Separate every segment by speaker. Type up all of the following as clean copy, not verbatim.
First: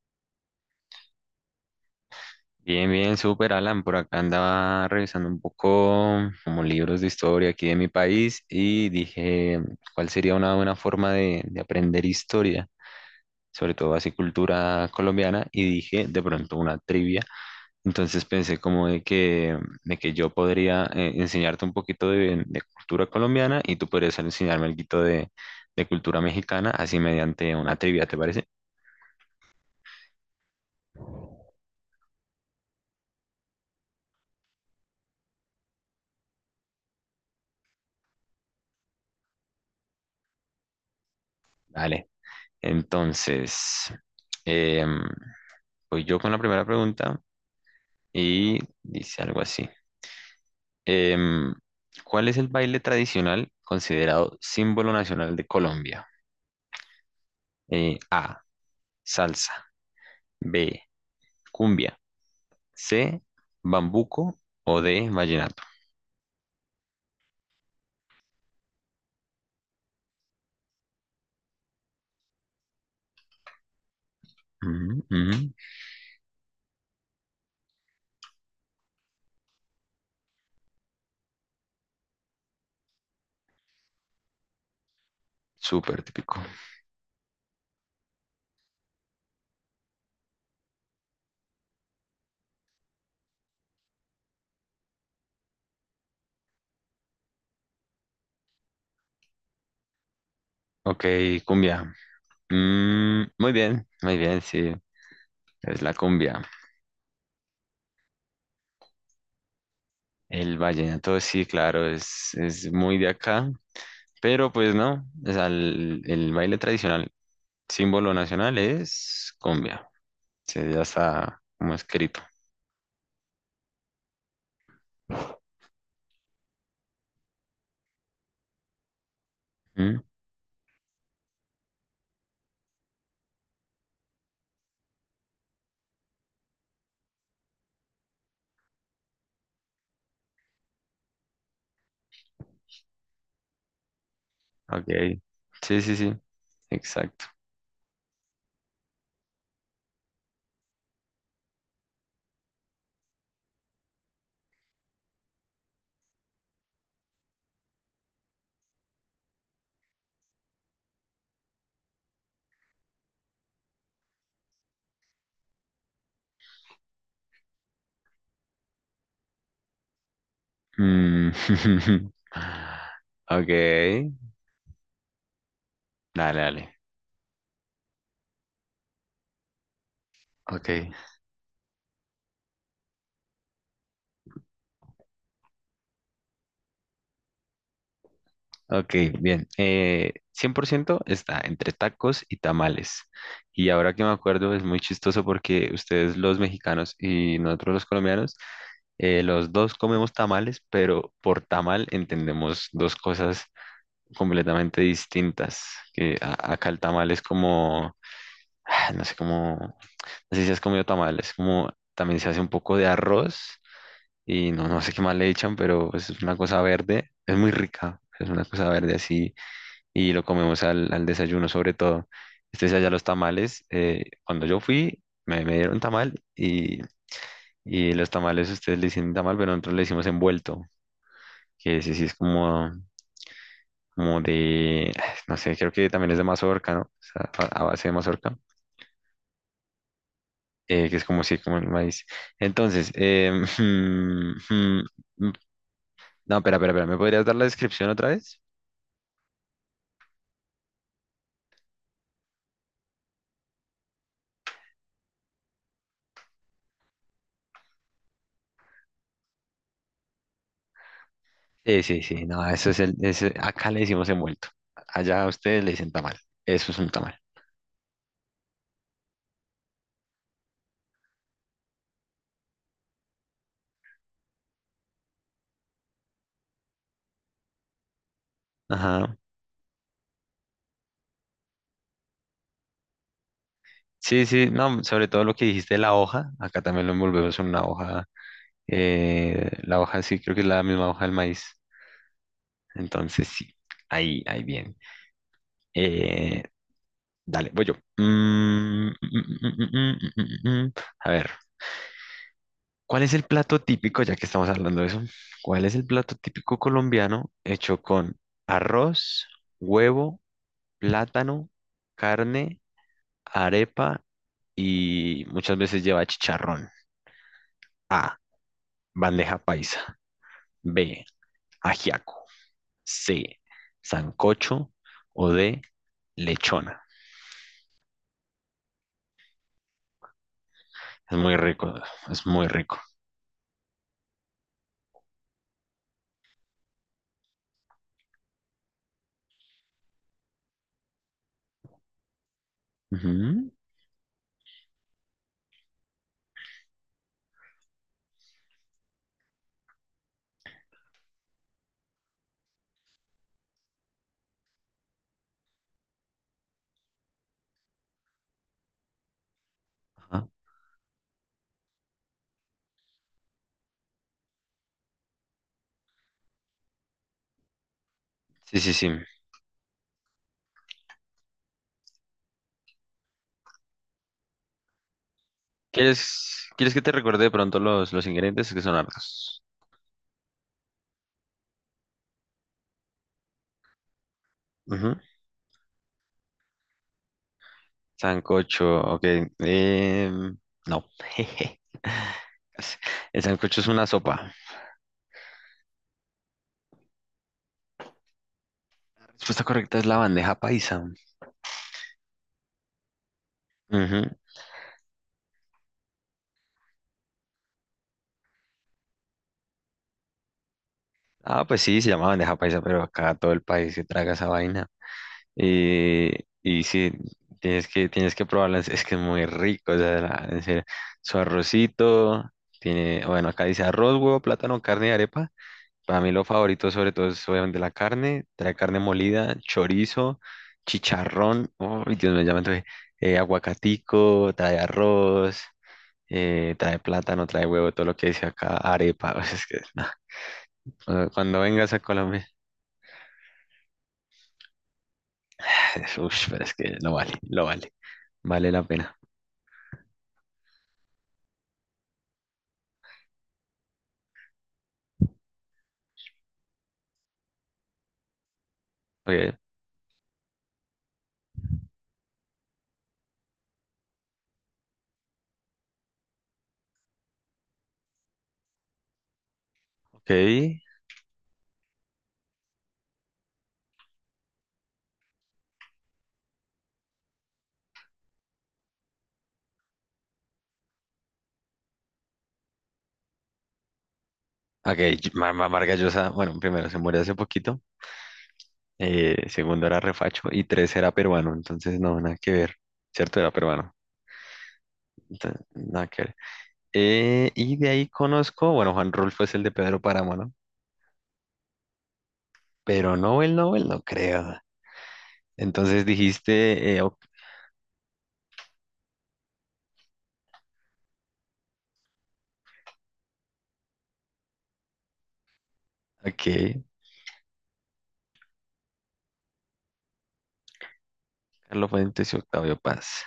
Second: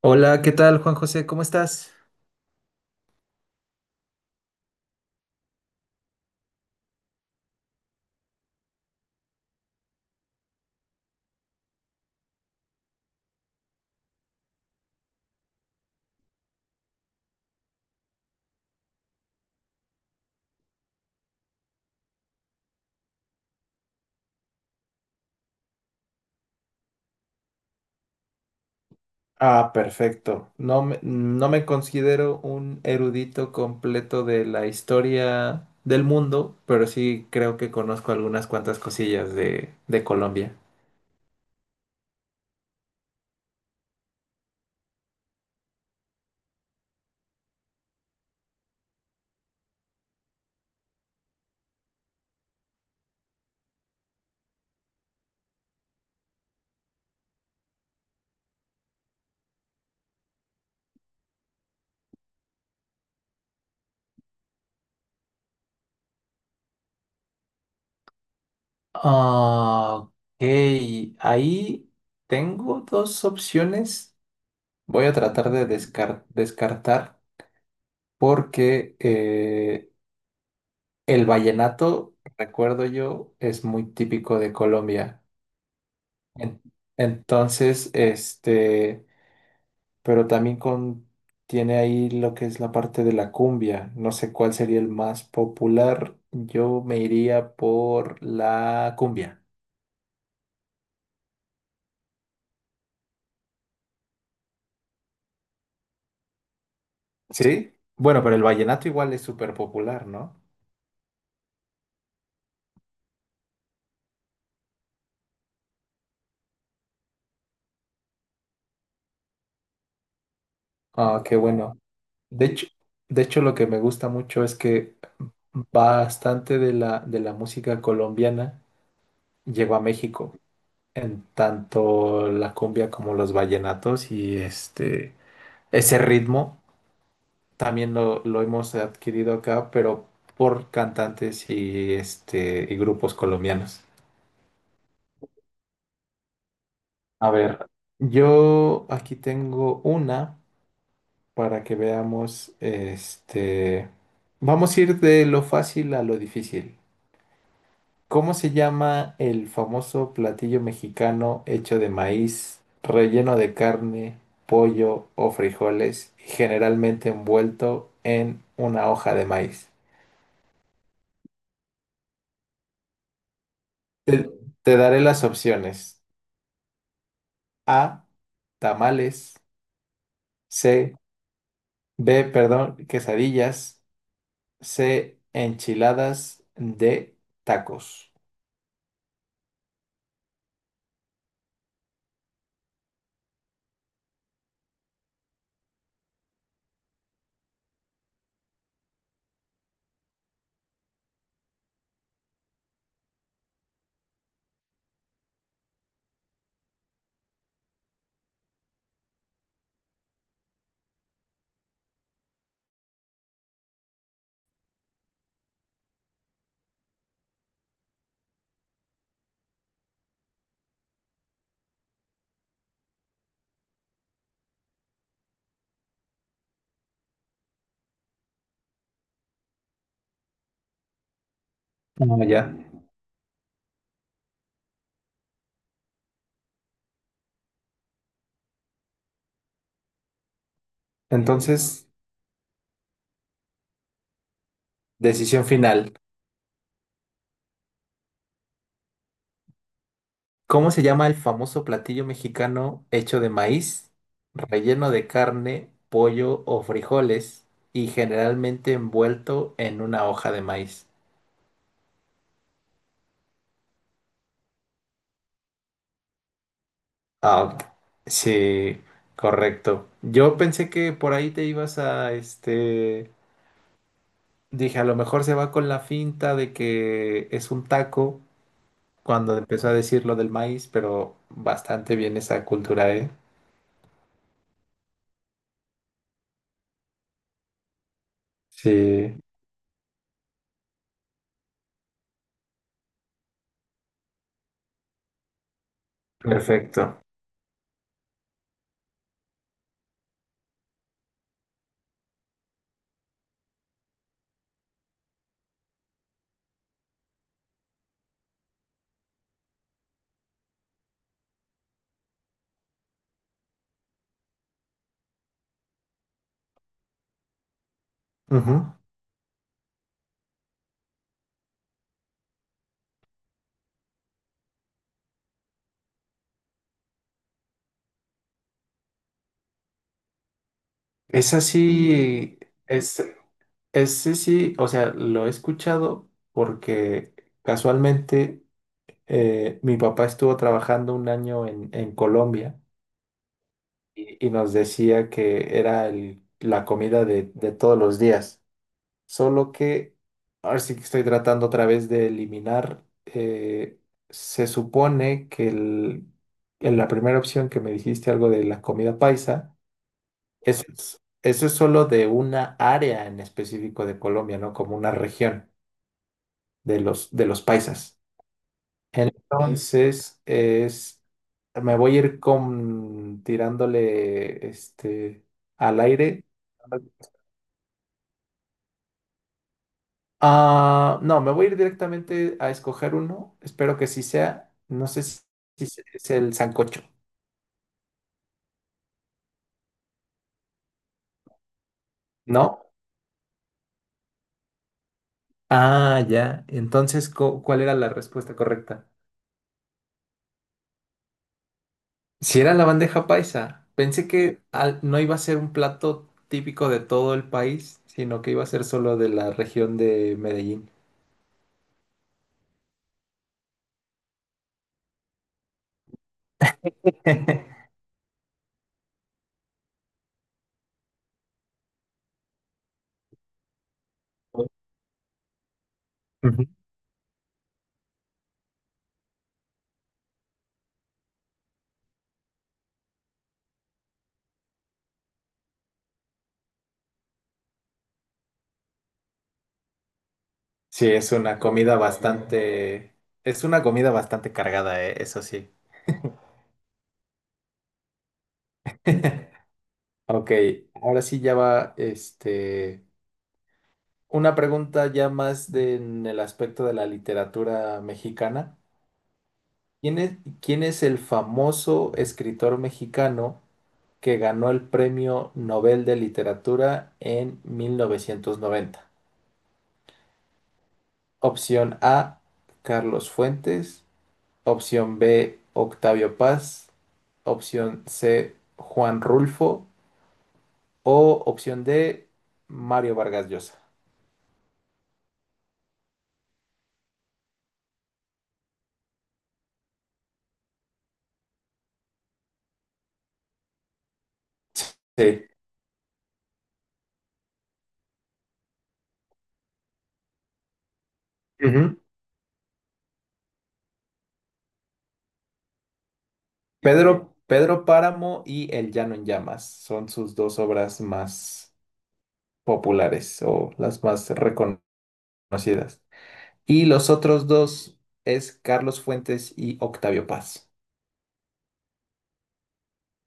Speaker 1: Hola, ¿qué tal, Juan José? ¿Cómo estás?
Speaker 2: Bien, bien, súper Alan. Por acá andaba revisando un poco como libros de historia aquí de mi país y dije, ¿cuál sería una buena forma de aprender historia? Sobre todo así cultura colombiana y dije de pronto una trivia. Entonces pensé como de que yo podría enseñarte un poquito de cultura colombiana y tú podrías enseñarme algo de cultura mexicana así mediante una trivia, ¿te parece?
Speaker 1: Ah, perfecto. No me considero un erudito completo de la historia del mundo, pero sí creo que conozco algunas cuantas cosillas de Colombia.
Speaker 2: Vale. Entonces... em, voy yo con la primera pregunta y dice algo así. Em, ¿Cuál es el baile tradicional considerado símbolo nacional de Colombia? A, salsa, B, cumbia, C, bambuco o D, vallenato.
Speaker 1: Ah, ok, ahí tengo dos opciones.
Speaker 2: Ujú,
Speaker 1: Voy a tratar
Speaker 2: ujú.
Speaker 1: de descartar porque el vallenato, recuerdo yo, es muy típico de Colombia.
Speaker 2: Súper típico.
Speaker 1: En- Entonces, este, pero también con, tiene ahí lo que es la parte de la cumbia. No sé cuál sería el más popular. Yo me iría por la cumbia.
Speaker 2: Ok, cumbia. Mm, muy bien, sí, es la cumbia.
Speaker 1: ¿Sí? Bueno, pero el vallenato igual es súper popular, ¿no?
Speaker 2: El vallenato, sí, claro, es muy de acá, pero pues no, o sea, el baile tradicional símbolo nacional es cumbia. Sí, ya
Speaker 1: Ah, qué
Speaker 2: está como
Speaker 1: bueno.
Speaker 2: escrito.
Speaker 1: De hecho, de hecho, lo que me gusta mucho es que bastante de la música colombiana llegó a
Speaker 2: ¿Mm?
Speaker 1: México, en tanto la cumbia como los vallenatos y este ese ritmo también lo hemos adquirido acá, pero por cantantes y, este, y grupos colombianos.
Speaker 2: Ok. Sí, sí, sí. Exacto.
Speaker 1: A ver, yo aquí tengo una para que veamos, este, vamos a ir de lo fácil a lo difícil. ¿Cómo se llama el famoso platillo mexicano hecho de maíz, relleno de carne, pollo o frijoles y generalmente envuelto en una hoja de maíz?
Speaker 2: Mm. Ok.
Speaker 1: Te, te daré las opciones.
Speaker 2: Dale, dale.
Speaker 1: A, tamales,
Speaker 2: Ok.
Speaker 1: C, B, perdón, quesadillas, C, enchiladas, D, tacos.
Speaker 2: Ok, bien. 100% está entre tacos y tamales. Y ahora que me acuerdo, es muy chistoso porque ustedes los mexicanos y nosotros los colombianos, los dos comemos tamales, pero por tamal entendemos dos cosas completamente distintas. Que acá el tamal es como, ah, no sé cómo, no sé si has comido tamal, es como también se hace un poco de arroz y no, no sé qué más le echan, pero pues es una cosa verde, es muy rica, es una cosa verde así y lo comemos al, al desayuno sobre todo. Este allá los tamales. Cuando yo fui, me dieron tamal y los tamales ustedes le dicen tamal, pero nosotros le decimos envuelto, que sí, sí es
Speaker 1: Ah, ya.
Speaker 2: como como de, no sé, creo que también es de mazorca, ¿no? O sea, a base de mazorca, que es como sí, como el
Speaker 1: Entonces,
Speaker 2: maíz. Entonces, mm, mm, mm,
Speaker 1: decisión final.
Speaker 2: no, espera, espera, espera, ¿me podrías dar la descripción otra vez?
Speaker 1: ¿Cómo se llama el famoso platillo mexicano hecho de maíz, relleno de carne, pollo o frijoles y generalmente envuelto en una hoja de maíz?
Speaker 2: Sí, sí, sí, no, eso es acá le decimos envuelto, allá a ustedes le dicen tamal, eso es un tamal.
Speaker 1: Ah, ok, sí, correcto. Yo pensé que por ahí te ibas a este. Dije, a lo mejor se va con la finta de que es un taco
Speaker 2: Ajá.
Speaker 1: cuando empezó a decir lo del maíz, pero bastante bien esa cultura, ¿eh?
Speaker 2: Sí, sí, no, sobre todo lo que dijiste de la hoja, acá también lo envolvemos en una hoja,
Speaker 1: Sí,
Speaker 2: la hoja sí, creo que es la misma hoja del maíz, entonces sí, ahí, ahí bien. Eh,
Speaker 1: perfecto.
Speaker 2: Dale, voy yo. Mm, mm, mm, mm, mm, mm, mm, mm. mm, mm. A ver, ¿cuál es el plato típico, ya que estamos hablando de eso? ¿Cuál es el plato típico colombiano hecho con arroz, huevo, plátano, carne, arepa y muchas veces lleva chicharrón? A,
Speaker 1: Ujú.
Speaker 2: bandeja paisa. B, ajiaco. C, sancocho o D, lechona. Es muy
Speaker 1: Esa
Speaker 2: rico, es
Speaker 1: sí,
Speaker 2: muy rico.
Speaker 1: es, ese sí, sí, o sea, lo he escuchado porque casualmente mi papá estuvo trabajando un año en Colombia
Speaker 2: Ujú.
Speaker 1: y nos decía que era la comida de todos los días. Solo que ahora sí que estoy tratando otra vez de eliminar. Se supone que en la primera opción que me dijiste algo de la comida paisa,
Speaker 2: Ajá.
Speaker 1: eso es solo de una área en específico de Colombia, ¿no? Como una región de de los paisas.
Speaker 2: Sí, sí, sí.
Speaker 1: Entonces, es, me voy a ir con, tirándole este, al aire.
Speaker 2: ¿Quieres, quieres que te recuerde de pronto los ingredientes que son hartos?
Speaker 1: Ah, no, me voy a ir directamente a escoger uno. Espero que sí sea. No
Speaker 2: Ujú.
Speaker 1: sé si, si es el sancocho,
Speaker 2: Sancocho, ok. em, no.
Speaker 1: ¿no?
Speaker 2: El sancocho es una sopa.
Speaker 1: Ah, ya. Entonces, ¿cuál era la respuesta correcta?
Speaker 2: La respuesta correcta es la bandeja paisa.
Speaker 1: Si era la bandeja paisa. Pensé
Speaker 2: Ujú.
Speaker 1: que no iba a ser un plato típico de todo el país, sino que iba a ser solo de la región de Medellín.
Speaker 2: Ah, pues sí, se llama bandeja paisa, pero acá todo el país se traga esa vaina. Y y sí, tienes que probarla, es que es muy rico, o sea, en serio. Su arrocito, tiene, bueno, acá dice arroz, huevo, plátano, carne y arepa. Para mí lo
Speaker 1: Ujú.
Speaker 2: favorito sobre todo es obviamente la carne, trae carne molida, chorizo, chicharrón, oh, Dios mío, ya me antojé, aguacatico, trae arroz, trae plátano, trae huevo, todo lo que dice acá, arepa, o sea, es que nah,
Speaker 1: Sí,
Speaker 2: cuando
Speaker 1: es una
Speaker 2: cuando vengas
Speaker 1: comida
Speaker 2: a Colombia,
Speaker 1: bastante, es una comida bastante cargada, eso sí.
Speaker 2: uff, pero es que lo vale, vale la pena.
Speaker 1: Ok, ahora sí ya va, este, una pregunta ya más en el aspecto de la literatura mexicana.
Speaker 2: Ok,
Speaker 1: ¿Quién es el famoso escritor mexicano que ganó el Premio Nobel de Literatura en 1990?
Speaker 2: ok,
Speaker 1: Opción A, Carlos Fuentes. Opción B, Octavio Paz. Opción C, Juan Rulfo. O opción D, Mario Vargas Llosa.
Speaker 2: ok, Vargas Llosa, bueno, primero se murió hace poquito, segundo era refacho y tres era peruano, entonces no, nada que ver, ¿cierto? Era peruano.
Speaker 1: Sí.
Speaker 2: Entonces, nada que ver. Y de ahí conozco, bueno, Juan Rulfo es el de Pedro Páramo, ¿no? Pero Nobel, Nobel, no creo. Entonces dijiste, ok,
Speaker 1: Pedro Páramo y El Llano en Llamas son sus dos obras más populares o las más reconocidas.
Speaker 2: ok,
Speaker 1: Y los otros dos es Carlos Fuentes y Octavio Paz.
Speaker 2: Carlos Fuentes y Octavio Paz.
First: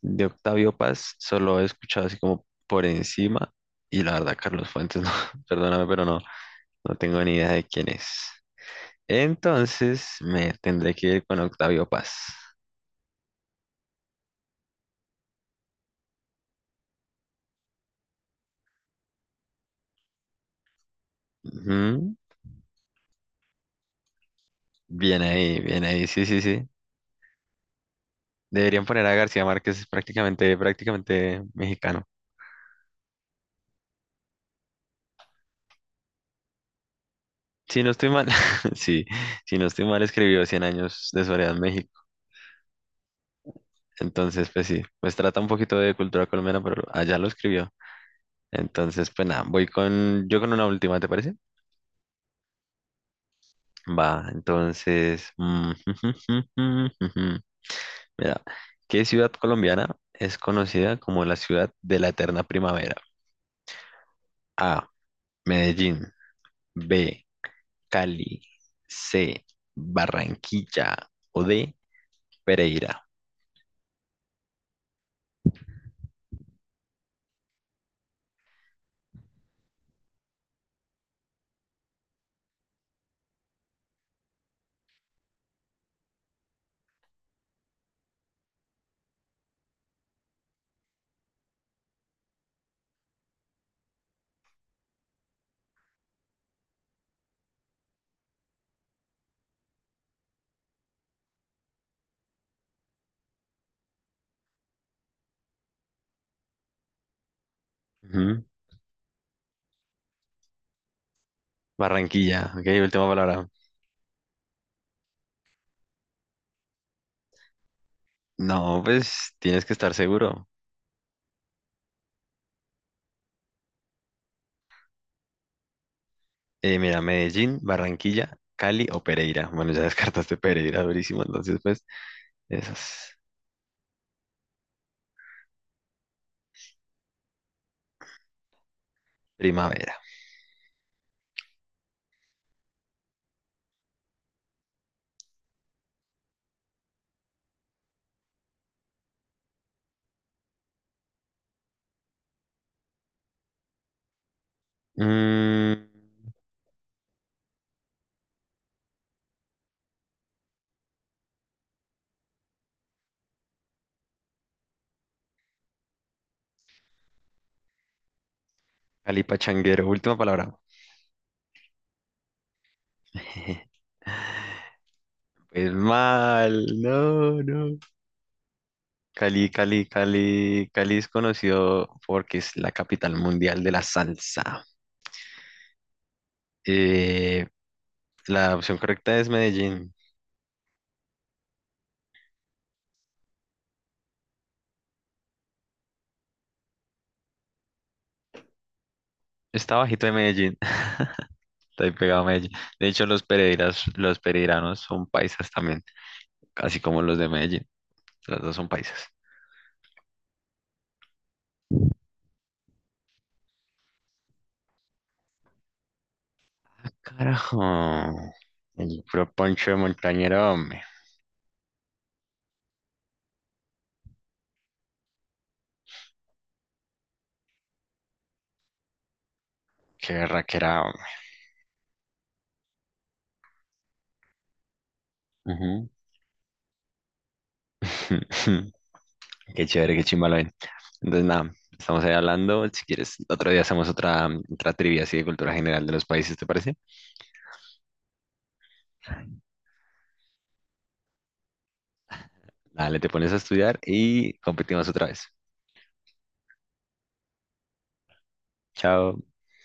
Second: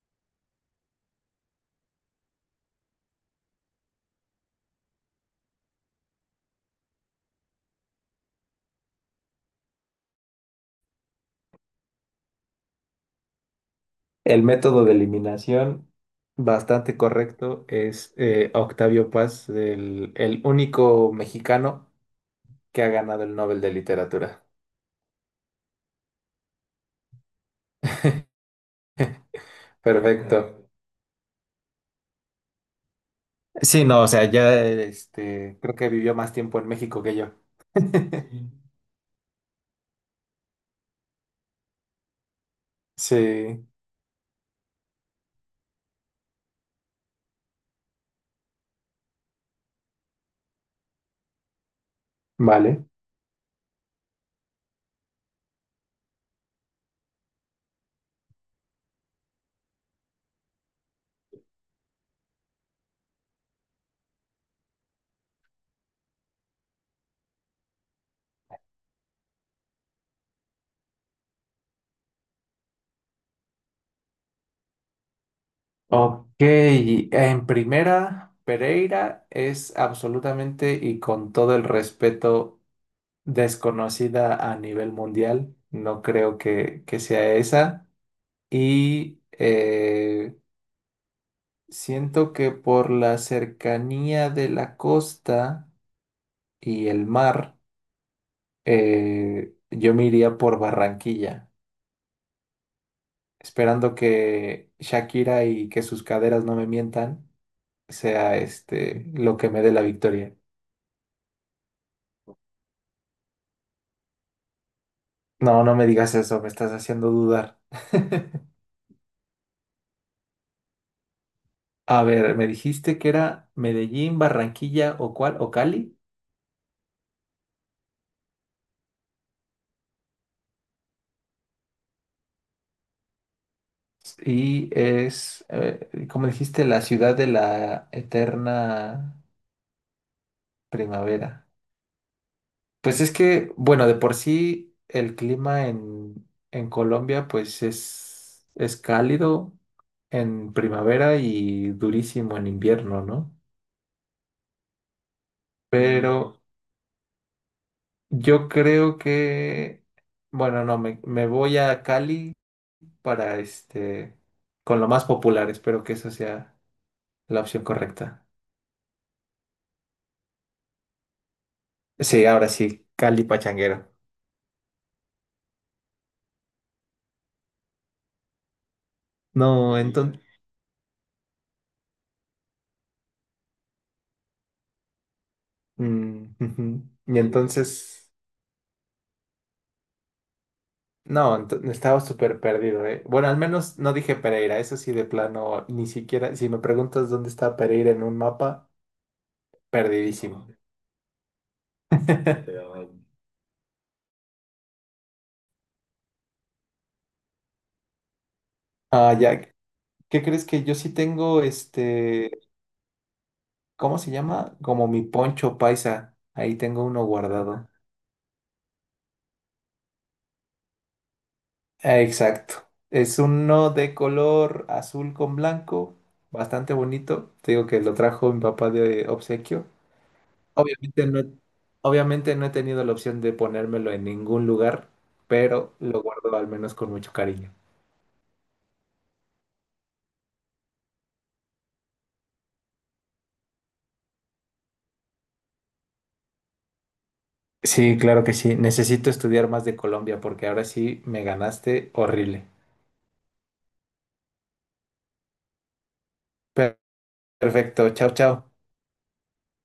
Speaker 2: De Octavio Paz solo he escuchado así como por encima. Y la verdad, Carlos Fuentes, no, perdóname, pero no, no tengo ni idea de quién es. Entonces me tendré que ir con Octavio Paz.
Speaker 1: El método de eliminación, bastante correcto, es Octavio Paz, el único mexicano
Speaker 2: Ujú,
Speaker 1: que ha ganado el Nobel de Literatura.
Speaker 2: bien ahí, bien ahí, sí, sí, sí. Deberían poner a García Márquez, es
Speaker 1: Perfecto.
Speaker 2: prácticamente, prácticamente mexicano.
Speaker 1: Sí, no, o sea, ya este, creo que vivió más tiempo en México que yo.
Speaker 2: Si no estoy mal, sí, si no estoy mal, escribió Cien Años de Soledad en México.
Speaker 1: Sí,
Speaker 2: Entonces, pues sí, pues trata un poquito de cultura colombiana, pero allá lo escribió. Entonces, pues nada, voy con, yo con una última, ¿te parece?
Speaker 1: vale.
Speaker 2: Va, entonces, mira, ¿qué ciudad colombiana es conocida como la ciudad de la eterna primavera? A, Medellín, B, Cali, C, Barranquilla o D, Pereira.
Speaker 1: Ok, en primera, Pereira es absolutamente y con todo el respeto desconocida a nivel mundial. No creo que sea esa. Y siento que por la cercanía de la costa y el mar, yo me iría por Barranquilla, esperando que Shakira y que sus caderas no me mientan, sea este lo que me dé la victoria.
Speaker 2: Barranquilla, ok, última palabra.
Speaker 1: No, no me digas eso, me estás haciendo dudar.
Speaker 2: No, pues tienes que estar seguro.
Speaker 1: A ver, me dijiste que era Medellín, Barranquilla o cuál, o Cali.
Speaker 2: Mira, Medellín, Barranquilla, Cali o Pereira. Bueno, ya descartaste Pereira, durísimo. Entonces, pues, esas.
Speaker 1: Y es, como dijiste, la ciudad de la eterna
Speaker 2: Primavera.
Speaker 1: primavera. Pues es que, bueno, de por sí el clima en Colombia pues es cálido en primavera y durísimo en invierno, ¿no? Mm,
Speaker 2: Mm,
Speaker 1: pero yo creo que, bueno, no, me voy a Cali para este, con lo más popular. Espero que eso sea la opción correcta.
Speaker 2: Cali Pachanguero, última palabra.
Speaker 1: Sí, ahora sí, Cali Pachanguero.
Speaker 2: Pues mal, no, no. Cali,
Speaker 1: No,
Speaker 2: Cali,
Speaker 1: entonces,
Speaker 2: Cali. Cali es conocido porque es la capital mundial de la salsa.
Speaker 1: híjole. Y
Speaker 2: Eh,
Speaker 1: entonces,
Speaker 2: la opción correcta es Medellín.
Speaker 1: no, estaba súper perdido, ¿eh? Bueno, al menos no dije Pereira, eso sí, de plano, ni siquiera, si me preguntas dónde está Pereira en un mapa,
Speaker 2: Está bajito de
Speaker 1: perdidísimo.
Speaker 2: Medellín. Está ahí
Speaker 1: No,
Speaker 2: pegado a Medellín. De hecho,
Speaker 1: te.
Speaker 2: los Pereiras, los pereiranos son paisas también, así como los de Medellín. Los dos son paisas.
Speaker 1: Ah, ya. ¿Qué crees que yo sí tengo este, ¿cómo se llama? Como mi poncho paisa. Ahí tengo
Speaker 2: Ah,
Speaker 1: uno
Speaker 2: carajo.
Speaker 1: guardado.
Speaker 2: El puro poncho de montañero, hombre.
Speaker 1: Exacto. Es uno de color azul con blanco, bastante bonito. Te digo que lo trajo mi papá de obsequio.
Speaker 2: Qué raquera,
Speaker 1: Obviamente
Speaker 2: hombre.
Speaker 1: no, obviamente no he tenido la opción de ponérmelo en ningún lugar, pero
Speaker 2: Ujú.
Speaker 1: lo guardo al menos con mucho cariño.
Speaker 2: Qué chévere, qué chimba lo ven. Entonces, nada, estamos ahí hablando. Si quieres, otro día hacemos otra, otra trivia así de cultura general de los países, ¿te parece?
Speaker 1: Sí, claro que sí. Necesito estudiar más de Colombia porque ahora sí me ganaste horrible.
Speaker 2: Dale, te pones a estudiar y competimos otra vez.
Speaker 1: Per- Perfecto. Chao, chao.
Speaker 2: Chao.